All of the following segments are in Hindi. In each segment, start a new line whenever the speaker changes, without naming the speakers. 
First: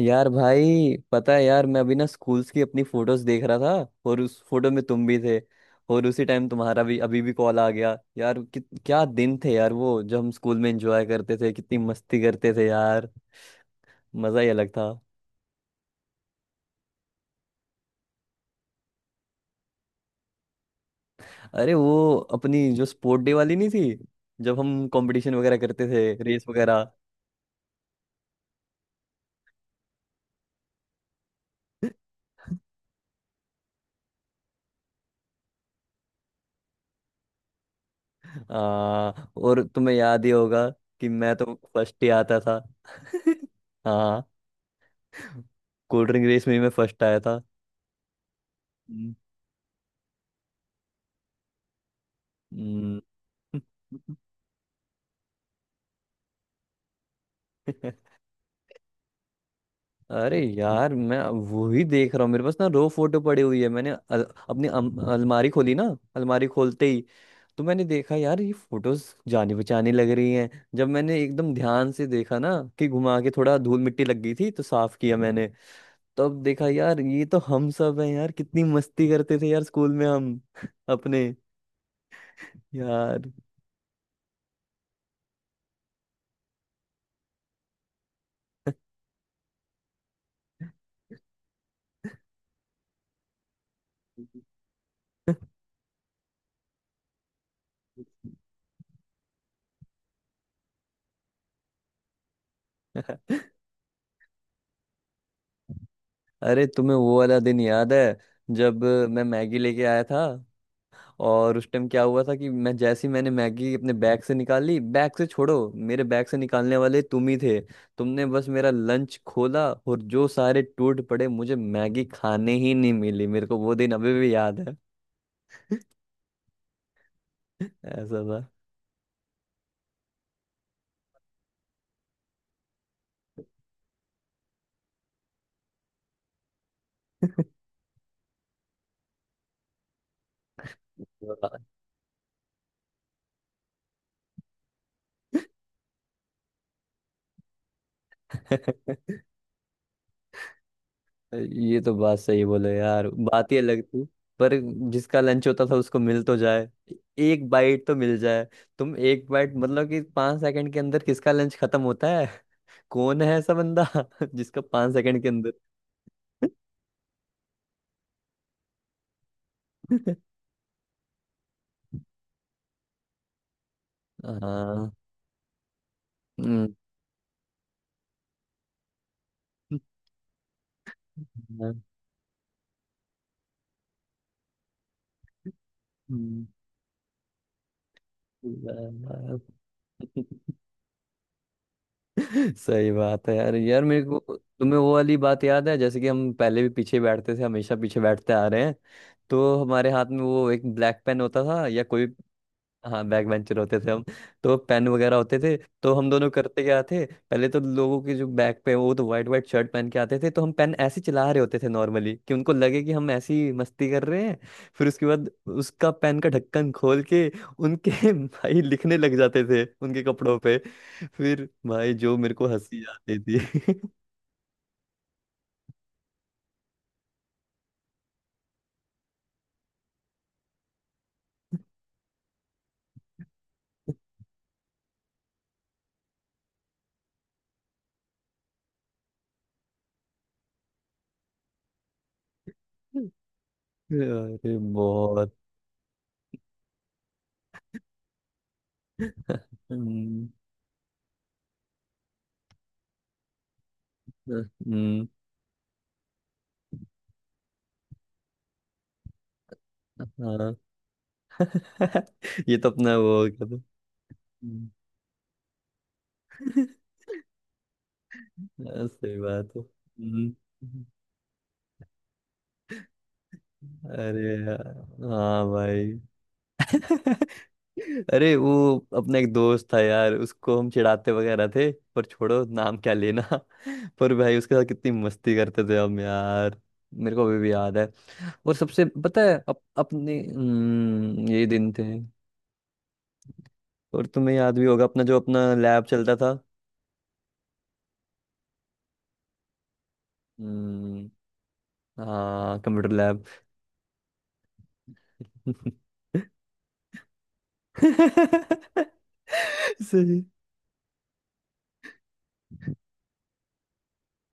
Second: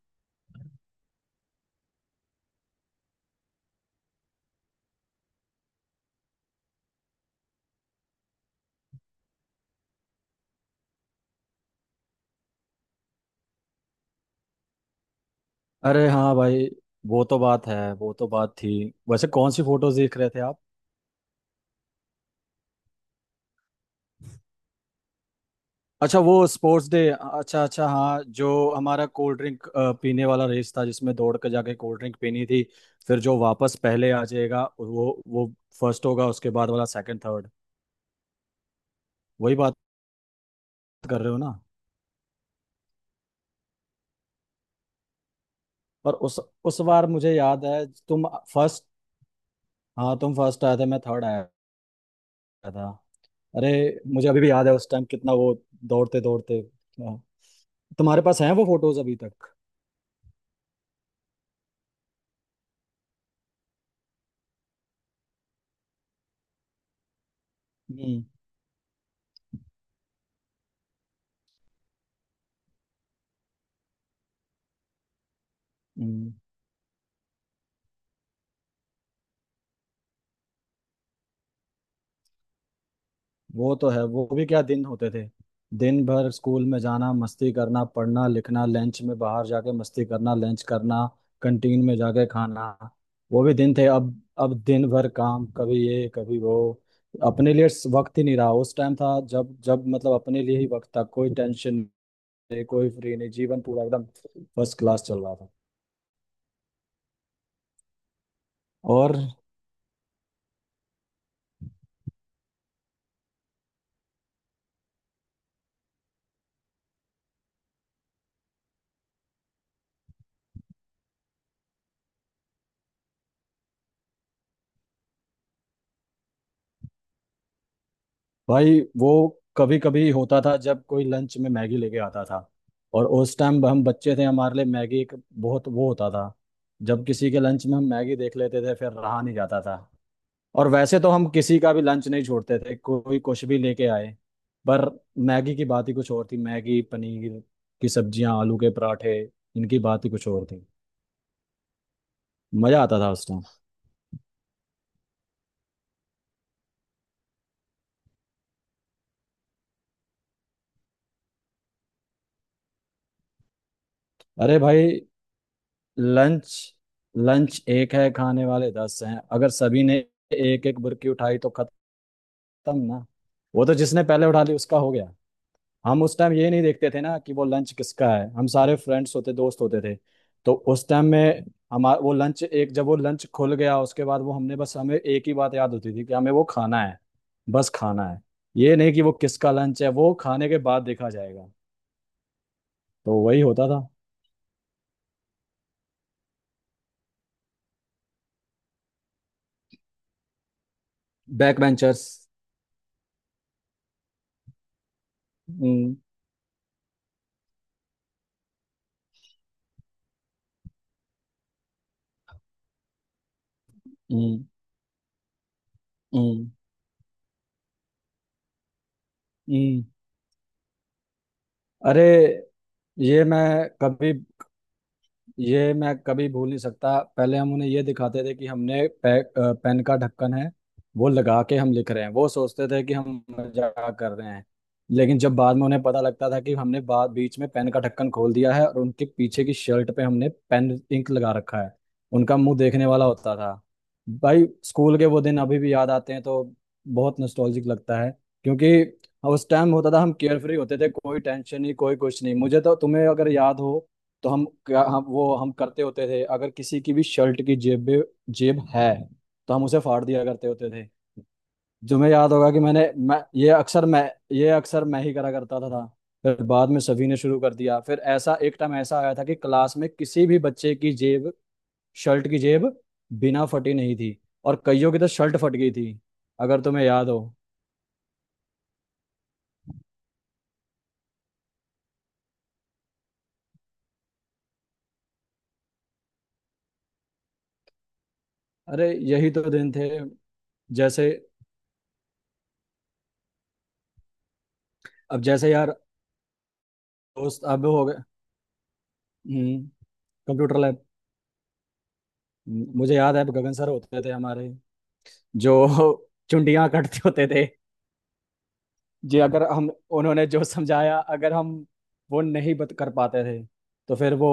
यार भाई पता है यार, मैं अभी ना स्कूल्स की अपनी फोटोज देख रहा था और उस फोटो में तुम भी थे। और उसी टाइम तुम्हारा भी अभी भी कॉल आ गया यार कि क्या दिन थे यार वो, जब हम स्कूल में एंजॉय करते थे, कितनी मस्ती करते थे यार। मजा ही अलग था।
अरे हाँ भाई। वो तो बात है, वो तो बात थी। वैसे कौन सी फोटोज देख रहे थे आप?
अरे वो अपनी जो स्पोर्ट डे वाली नहीं थी? जब हम कंपटीशन वगैरह करते थे,
अच्छा,
रेस
वो स्पोर्ट्स
वगैरह।
डे। अच्छा अच्छा, हाँ, जो हमारा कोल्ड ड्रिंक पीने वाला रेस था, जिसमें दौड़ के जाके कोल्ड ड्रिंक पीनी थी, फिर जो वापस पहले आ जाएगा वो फर्स्ट होगा, उसके बाद वाला सेकंड, थर्ड।
आ,
वही
और
बात
तुम्हें याद ही होगा कि
कर रहे
मैं
हो ना?
तो फर्स्ट ही आता था। हाँ। कोल्ड
पर
ड्रिंक
उस
रेस में ही मैं
उस
फर्स्ट
बार
आया
मुझे
था।
याद है तुम फर्स्ट, हाँ तुम फर्स्ट आए थे, मैं थर्ड आया था।
हम्म।
अरे मुझे अभी भी याद है उस टाइम कितना वो दौड़ते दौड़ते। तुम्हारे पास हैं वो फोटोज अभी तक?
अरे यार मैं अब वो ही देख रहा हूँ, मेरे पास ना रो फोटो पड़ी हुई है। मैंने अपनी अलमारी खोली ना। अलमारी खोलते ही तो मैंने देखा
हम्म।
यार, ये फोटोज जानी पहचानी लग रही हैं। जब मैंने एकदम ध्यान से देखा ना कि घुमा के, थोड़ा धूल मिट्टी लग गई थी तो साफ किया मैंने।
हम्म।
तब देखा यार, ये तो हम सब हैं यार। कितनी मस्ती करते थे यार स्कूल में हम अपने यार।
वो तो है, वो भी क्या दिन होते थे। दिन भर स्कूल में जाना, मस्ती करना, पढ़ना लिखना, लंच में बाहर जाके मस्ती करना, लंच करना, कंटीन में जाके खाना, वो भी दिन थे। अब। अब दिन भर काम, कभी ये कभी वो, अपने लिए वक्त ही नहीं रहा। उस टाइम था जब जब, मतलब, अपने लिए ही वक्त था, कोई टेंशन नहीं, कोई फ्री नहीं, जीवन पूरा एकदम फर्स्ट क्लास चल रहा था।
अरे तुम्हें वो वाला दिन याद है, जब
और
मैं मैगी लेके आया था। और उस टाइम क्या हुआ था कि मैं जैसे ही मैंने मैगी अपने बैग से निकाली, बैग से छोड़ो, मेरे बैग से निकालने वाले तुम ही थे। तुमने बस मेरा लंच खोला और जो सारे टूट पड़े, मुझे मैगी खाने ही नहीं मिली। मेरे को वो दिन अभी भी याद है। ऐसा
भाई वो कभी कभी होता था जब कोई लंच में मैगी लेके आता था, और उस टाइम हम बच्चे थे, हमारे लिए मैगी एक बहुत वो होता था। जब किसी के लंच में हम मैगी देख लेते थे फिर रहा नहीं जाता था, और वैसे तो हम
था।
किसी का भी लंच नहीं छोड़ते थे, कोई कुछ भी लेके आए। पर मैगी की बात ही कुछ और थी। मैगी, पनीर की सब्जियां, आलू के पराठे, इनकी बात ही कुछ और थी।
ये तो बात सही बोले
मजा आता
यार,
था उस टाइम।
बात ही अलग थी। पर जिसका लंच होता था उसको मिल तो जाए, एक बाइट तो मिल जाए। तुम एक बाइट मतलब कि 5 सेकंड के अंदर किसका लंच खत्म होता है? कौन है ऐसा बंदा?
अरे
जिसका पांच
भाई,
सेकंड के अंदर।
लंच, लंच एक है, खाने वाले 10 हैं, अगर सभी ने एक एक बुरकी उठाई तो खत्म ना। वो तो जिसने पहले उठा ली उसका
हाँ।
हो गया। हम उस टाइम ये नहीं
हम्म।
देखते थे ना कि वो लंच किसका है, हम सारे फ्रेंड्स होते, दोस्त होते थे। तो उस टाइम में
हाँ।
हमारा वो लंच एक, जब वो लंच खुल गया उसके बाद वो, हमने बस, हमें एक ही बात याद होती थी कि हमें वो खाना है, बस खाना है। ये नहीं कि वो किसका लंच है, वो
हम्म।
खाने के बाद देखा जाएगा।
सही
तो
बात है
वही
यार,
होता था।
यार मेरे को तुम्हें वो वाली बात याद है, जैसे कि हम पहले भी पीछे बैठते थे, हमेशा पीछे बैठते आ रहे हैं। तो हमारे हाथ में वो एक ब्लैक पेन होता
बैक
था या कोई।
बेंचर्स।
हाँ, बैक बेंचर होते थे हम। तो पेन वगैरह होते थे। तो
हम्म।
हम दोनों करते क्या थे, पहले तो लोगों के जो बैक पे, वो तो वाइट वाइट शर्ट पहन के आते थे, तो हम पेन ऐसे चला रहे होते थे नॉर्मली कि उनको लगे कि हम ऐसी मस्ती कर रहे हैं।
हम्म।
फिर उसके बाद उसका पेन का
हम्म।
ढक्कन खोल के उनके भाई लिखने लग जाते थे
हम्म।
उनके कपड़ों पे। फिर भाई
अरे,
जो मेरे को हंसी आती
ये
थी।
मैं कभी ये मैं कभी भूल नहीं सकता। पहले हम उन्हें ये दिखाते थे कि हमने पेन का ढक्कन है, वो लगा के हम लिख रहे हैं, वो सोचते थे कि हम मजाक कर रहे हैं। लेकिन जब बाद में उन्हें पता लगता था कि हमने बाद बीच में पेन का ढक्कन खोल दिया है और उनके पीछे की शर्ट पे हमने पेन इंक लगा रखा है, उनका मुंह देखने वाला होता था। भाई
अरे
स्कूल के वो
बहुत।
दिन अभी भी याद आते हैं तो बहुत नॉस्टैल्जिक लगता है, क्योंकि उस टाइम होता था हम
हम्म,
केयरफ्री होते थे, कोई टेंशन नहीं, कोई कुछ नहीं। मुझे तो, तुम्हें अगर याद हो, तो हम क्या हम
हम्म,
वो हम करते होते थे अगर किसी की भी शर्ट की जेब में, जेब है तो हम उसे फाड़ दिया करते
हाँ।
होते थे। तुम्हें याद होगा
ये
कि
तो अपना वो हो गया
मैं ये
था।
अक्सर मैं ही करा करता था। फिर बाद में सभी ने शुरू कर दिया, फिर ऐसा एक टाइम
हाँ,
ऐसा आया
सही
था कि
बात है।
क्लास में किसी
हम्म।
भी बच्चे की जेब, शर्ट की जेब बिना फटी नहीं थी,
अरे
और कईयों की तो
यार,
शर्ट
हाँ
फट गई थी,
भाई।
अगर तुम्हें याद हो।
अरे वो, अपना एक दोस्त था यार, उसको हम चिढ़ाते वगैरह थे पर छोड़ो, नाम क्या लेना। पर भाई उसके साथ कितनी मस्ती करते थे हम यार। मेरे को अभी भी याद है। और सबसे
अरे
पता
यही
है
तो दिन थे।
अपने
जैसे,
ये दिन थे। और तुम्हें याद भी होगा अपना जो
अब
अपना
जैसे यार,
लैब चलता था।
दोस्त अब हो गए। हम्म। Computer lab.
हम्म, हाँ, कंप्यूटर
मुझे याद
लैब।
है गगन सर होते थे हमारे, जो चुंडियां कटते होते थे जी। अगर हम
सही।
उन्होंने जो समझाया, अगर हम वो नहीं बत कर पाते थे तो फिर वो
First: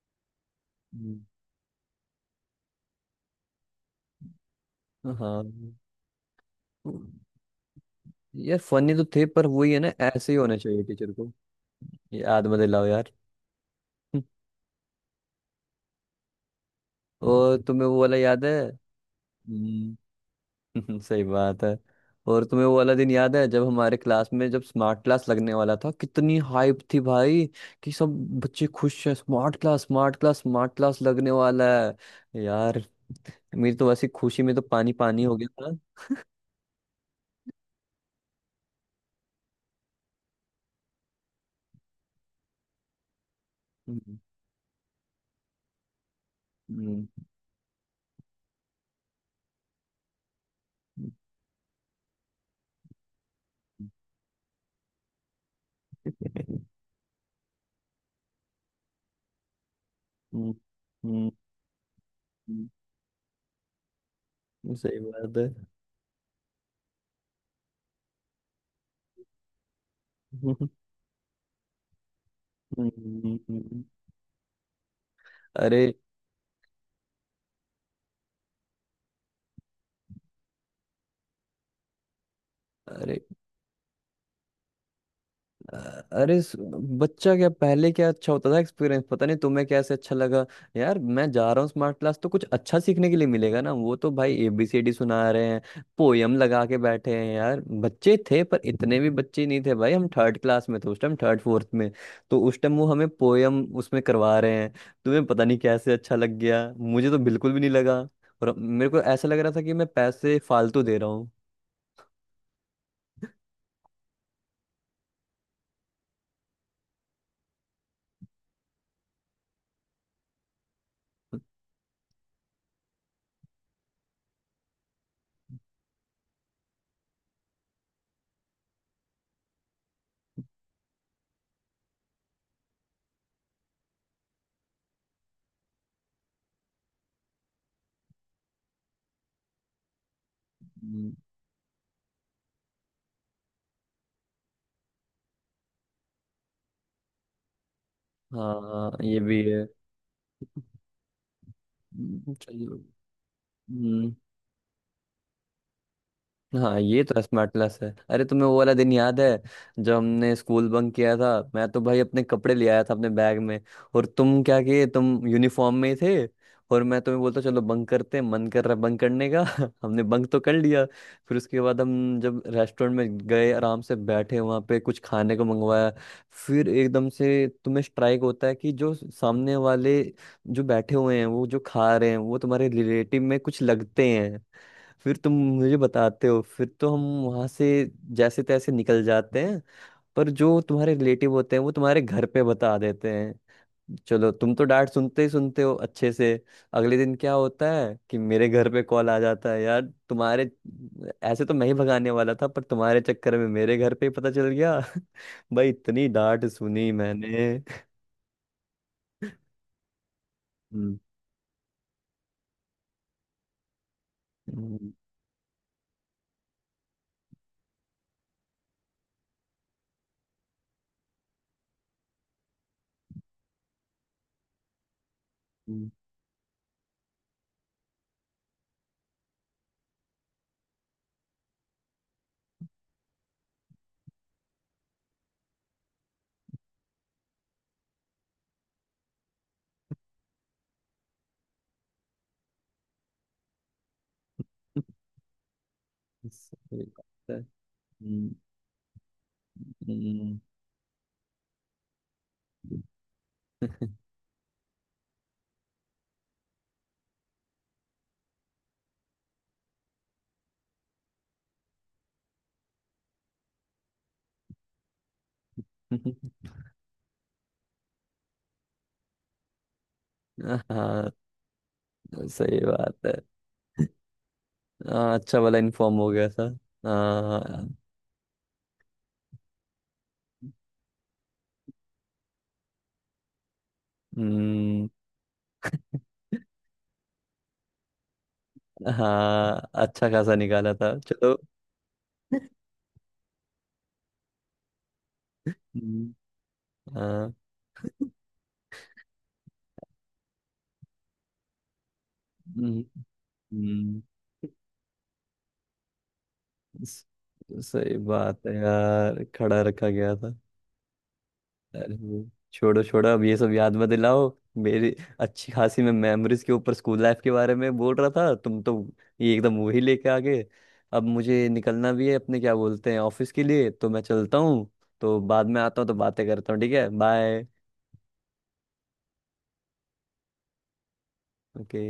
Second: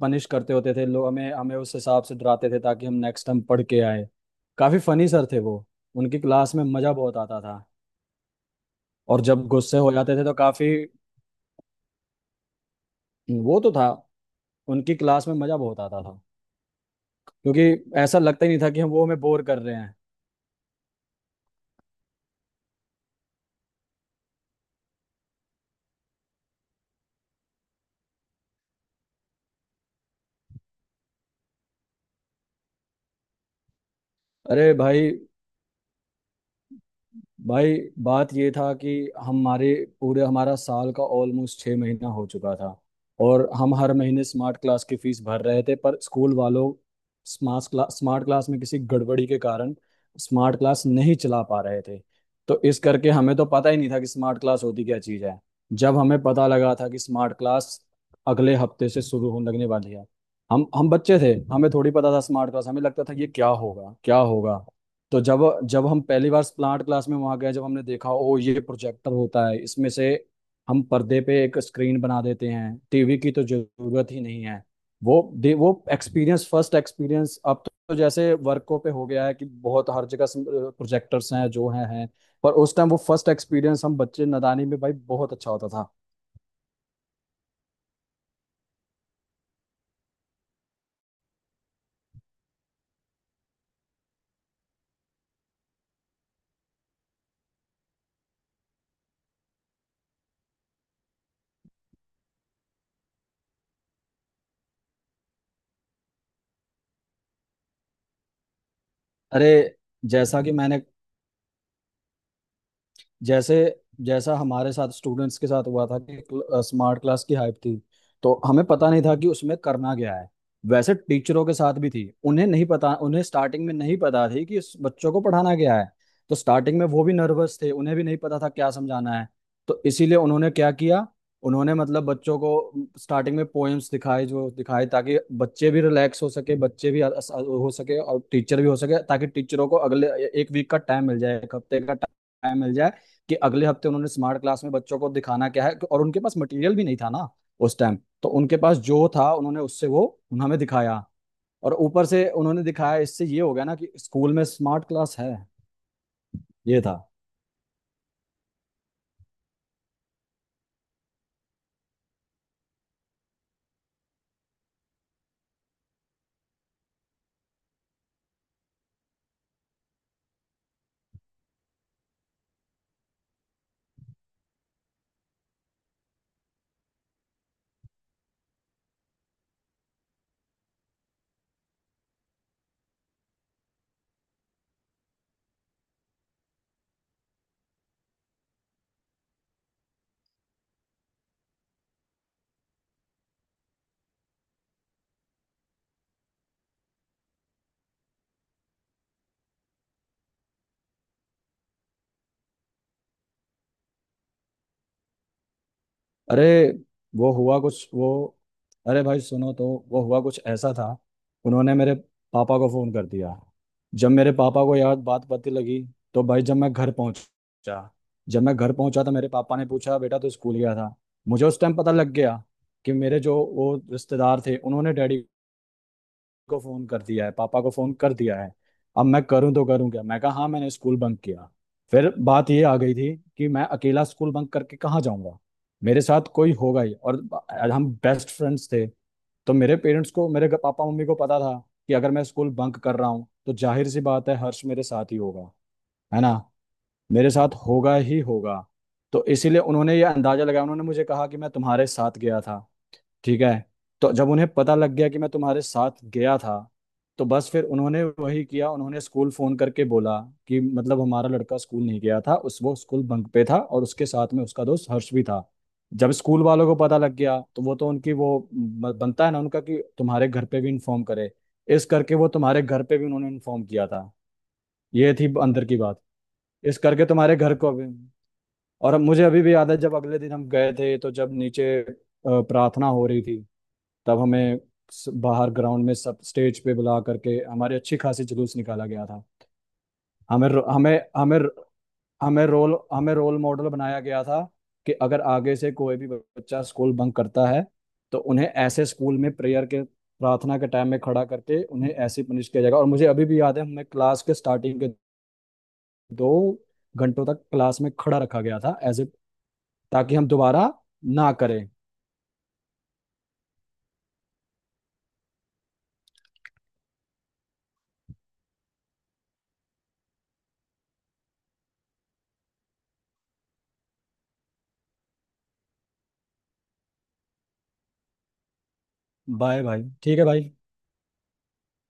पनिश करते होते थे, लोग
हम्म,
हमें, उस हिसाब से डराते थे ताकि हम नेक्स्ट टाइम पढ़ के आए। काफी फनी सर थे
हाँ।
वो। उनकी क्लास में मजा
हम्म।
बहुत आता था।
यार, फनी तो
और
थे पर
जब
वही है
गुस्से
ना,
हो जाते थे
ऐसे
तो
ही होना
काफी।
चाहिए टीचर को। याद मत दिलाओ यार।
वो तो था। उनकी क्लास में मजा बहुत आता था,
और तुम्हें
क्योंकि
वो वाला
ऐसा
याद
लगता ही
है?
नहीं था कि हम वो हमें बोर कर रहे हैं।
हम्म। सही बात है। और तुम्हें वो वाला दिन याद है जब हमारे क्लास में जब स्मार्ट क्लास लगने वाला था, कितनी हाइप थी भाई। कि सब बच्चे खुश हैं, smart class smart class smart class लगने वाला है यार। मेरी तो वैसी खुशी में तो
अरे
पानी
भाई
पानी हो गया था।
भाई, बात ये था कि हमारे पूरे हमारा साल का ऑलमोस्ट 6 महीना हो चुका था, और हम हर
हम्म,
महीने स्मार्ट क्लास की फीस भर रहे थे, पर स्कूल वालों,
हम्म,
स्मार्ट क्लास में किसी गड़बड़ी के कारण स्मार्ट क्लास नहीं चला पा रहे थे। तो इस करके हमें तो पता ही नहीं था कि स्मार्ट क्लास होती क्या चीज़ है। जब हमें पता
हम्म,
लगा था कि स्मार्ट क्लास अगले हफ्ते से शुरू होने लगने वाली है,
हम्म,
हम
हम्म,
बच्चे
हम्म,
थे, हमें थोड़ी पता था स्मार्ट क्लास,
हम्म।
हमें लगता था ये क्या होगा क्या होगा।
सही
तो
बात
जब,
है।
जब हम पहली बार प्लांट क्लास में वहां गए, जब हमने देखा ओ ये प्रोजेक्टर होता है, इसमें से हम पर्दे पे एक स्क्रीन बना देते हैं, टीवी की
हम्म।
तो जरूरत ही नहीं है। वो
अरे
एक्सपीरियंस, फर्स्ट एक्सपीरियंस, अब तो जैसे वर्कों पे हो गया है कि बहुत हर जगह प्रोजेक्टर्स हैं जो हैं। पर उस टाइम वो
अरे
फर्स्ट एक्सपीरियंस, हम बच्चे नादानी में, भाई, बहुत अच्छा होता था।
अरे बच्चा क्या, पहले क्या अच्छा होता था एक्सपीरियंस, पता नहीं तुम्हें कैसे अच्छा लगा। यार मैं जा रहा हूँ स्मार्ट क्लास तो कुछ अच्छा सीखने के लिए मिलेगा ना। वो तो भाई एबीसीडी सुना रहे हैं, पोयम लगा के बैठे हैं यार। बच्चे थे पर इतने भी बच्चे नहीं थे भाई, हम थर्ड क्लास में थे उस टाइम, थर्ड फोर्थ में। तो उस टाइम वो हमें पोयम उसमें करवा रहे हैं। तुम्हें पता नहीं कैसे अच्छा लग गया, मुझे तो बिल्कुल भी नहीं लगा। और मेरे को ऐसा लग
अरे,
रहा था कि मैं पैसे
जैसा कि मैंने
फालतू दे रहा हूँ।
जैसे जैसा हमारे साथ स्टूडेंट्स के साथ हुआ था कि स्मार्ट क्लास की हाइप थी, तो हमें पता नहीं था कि उसमें करना क्या है। वैसे टीचरों के साथ भी थी, उन्हें नहीं पता, उन्हें स्टार्टिंग में नहीं पता थी कि इस बच्चों को पढ़ाना क्या है, तो स्टार्टिंग में वो भी नर्वस थे, उन्हें भी नहीं पता था क्या समझाना है। तो इसीलिए उन्होंने क्या किया, उन्होंने, मतलब, बच्चों को स्टार्टिंग में पोएम्स दिखाए, जो दिखाए, ताकि बच्चे भी रिलैक्स हो सके, बच्चे भी हो सके, और टीचर भी हो सके, ताकि टीचरों को अगले एक वीक का टाइम
हम्म,
मिल जाए, एक हफ्ते का टाइम मिल जाए, कि अगले हफ्ते उन्होंने स्मार्ट क्लास में बच्चों को दिखाना क्या है, और उनके पास मटेरियल भी नहीं था ना उस टाइम। तो उनके पास
हाँ
जो
ये
था
भी
उन्होंने
है।
उससे वो हमें दिखाया, और ऊपर से उन्होंने
चलो।
दिखाया, इससे ये हो गया ना कि
हम्म।
स्कूल में स्मार्ट क्लास है।
हाँ
ये था।
ये तो स्मार्ट क्लास है। अरे तुम्हें वो वाला दिन याद है जब हमने स्कूल बंक किया था? मैं तो भाई अपने कपड़े ले आया था अपने बैग में। और तुम क्या किए, तुम यूनिफॉर्म में ही थे। और मैं तुम्हें बोलता चलो बंक करते हैं, मन कर रहा है बंक करने का। हमने बंक तो कर लिया। फिर उसके बाद हम जब रेस्टोरेंट में गए, आराम से बैठे वहाँ पे कुछ खाने को मंगवाया। फिर एकदम से तुम्हें स्ट्राइक होता है कि जो सामने वाले जो बैठे हुए हैं, वो जो खा रहे हैं, वो तुम्हारे रिलेटिव में कुछ लगते हैं। फिर तुम मुझे बताते हो, फिर तो हम वहां से जैसे तैसे निकल जाते हैं। पर जो तुम्हारे रिलेटिव होते हैं वो तुम्हारे घर पे बता देते हैं, चलो तुम तो डांट सुनते ही सुनते हो अच्छे से। अगले दिन क्या होता है कि मेरे घर पे कॉल आ जाता है यार, तुम्हारे ऐसे तो मैं ही भगाने वाला था, पर तुम्हारे चक्कर में मेरे घर पे ही पता चल गया। भाई इतनी डांट
अरे
सुनी
वो
मैंने।
हुआ कुछ वो अरे भाई सुनो, तो वो हुआ कुछ ऐसा था।
हम्म,
उन्होंने मेरे पापा को फोन कर दिया। जब मेरे पापा को
हम्म,
यार बात पता लगी, तो भाई, जब मैं घर पहुंचा, तो मेरे पापा ने पूछा बेटा तू स्कूल गया था। मुझे उस टाइम पता लग गया कि मेरे जो वो रिश्तेदार थे उन्होंने डैडी
हम्म,
को फोन कर दिया है, पापा को फोन कर दिया है। अब मैं करूं तो करूं क्या, मैं कहा हाँ मैंने स्कूल बंक किया। फिर बात ये आ गई थी कि मैं अकेला स्कूल बंक करके कहाँ जाऊंगा, मेरे साथ कोई होगा ही, और हम बेस्ट फ्रेंड्स थे। तो मेरे पेरेंट्स को, मेरे पापा मम्मी को पता था कि अगर मैं स्कूल बंक कर रहा हूँ तो जाहिर सी बात है हर्ष मेरे साथ ही होगा, है ना।
सही बात
मेरे
है।
साथ होगा ही
हम्म,
होगा। तो इसीलिए उन्होंने ये
हम्म।
अंदाजा लगाया, उन्होंने मुझे कहा कि मैं तुम्हारे साथ गया था, ठीक है। तो जब उन्हें पता लग गया कि मैं तुम्हारे साथ गया था, तो बस फिर उन्होंने वही किया, उन्होंने स्कूल फोन करके बोला कि मतलब हमारा लड़का स्कूल नहीं गया था, उस, वो स्कूल बंक पे था, और उसके साथ में उसका दोस्त हर्ष भी था। जब स्कूल वालों को पता लग गया तो वो तो उनकी वो बनता है ना उनका कि तुम्हारे घर पे भी इन्फॉर्म
हाँ,
करे। इस करके वो तुम्हारे
सही
घर पे भी
बात है।
उन्होंने इन्फॉर्म किया था। ये
हाँ,
थी
अच्छा वाला
अंदर की
इन्फॉर्म
बात,
हो गया था।
इस करके तुम्हारे घर
हाँ।
को भी। और अब मुझे अभी भी याद है जब अगले दिन हम गए थे, तो जब नीचे प्रार्थना हो रही थी, तब हमें
हम्म,
बाहर ग्राउंड में सब स्टेज पे बुला करके हमारी अच्छी खासी जुलूस निकाला गया था।
हाँ, अच्छा खासा
हमें रो-
निकाला था
हमें
चलो।
हमें हमें रोल मॉडल बनाया गया था कि अगर आगे से कोई भी
हम्म,
बच्चा स्कूल बंक
हाँ।
करता है तो उन्हें ऐसे स्कूल में प्रेयर के प्रार्थना के टाइम में खड़ा करके उन्हें ऐसे पनिश किया जाएगा।
हम्म,
और मुझे अभी भी याद है हमने
हम्म,
क्लास के स्टार्टिंग के दो
स-
घंटों तक क्लास में
सही
खड़ा रखा
बात है
गया था, एज ए,
यार, खड़ा रखा गया
ताकि हम
था।
दोबारा ना करें।
अरे वो छोड़ो छोड़ो, अब ये सब याद मत दिलाओ। मेरी अच्छी खासी मैं मेमोरीज के ऊपर स्कूल लाइफ के बारे में बोल रहा था, तुम तो ये एकदम वही लेके आ गए। अब मुझे निकलना भी है अपने क्या बोलते हैं, ऑफिस के लिए तो मैं चलता हूँ। तो बाद में आता हूँ तो बातें करता हूँ, ठीक है, बाय।
बाय भाई, ठीक है भाई।
ओके।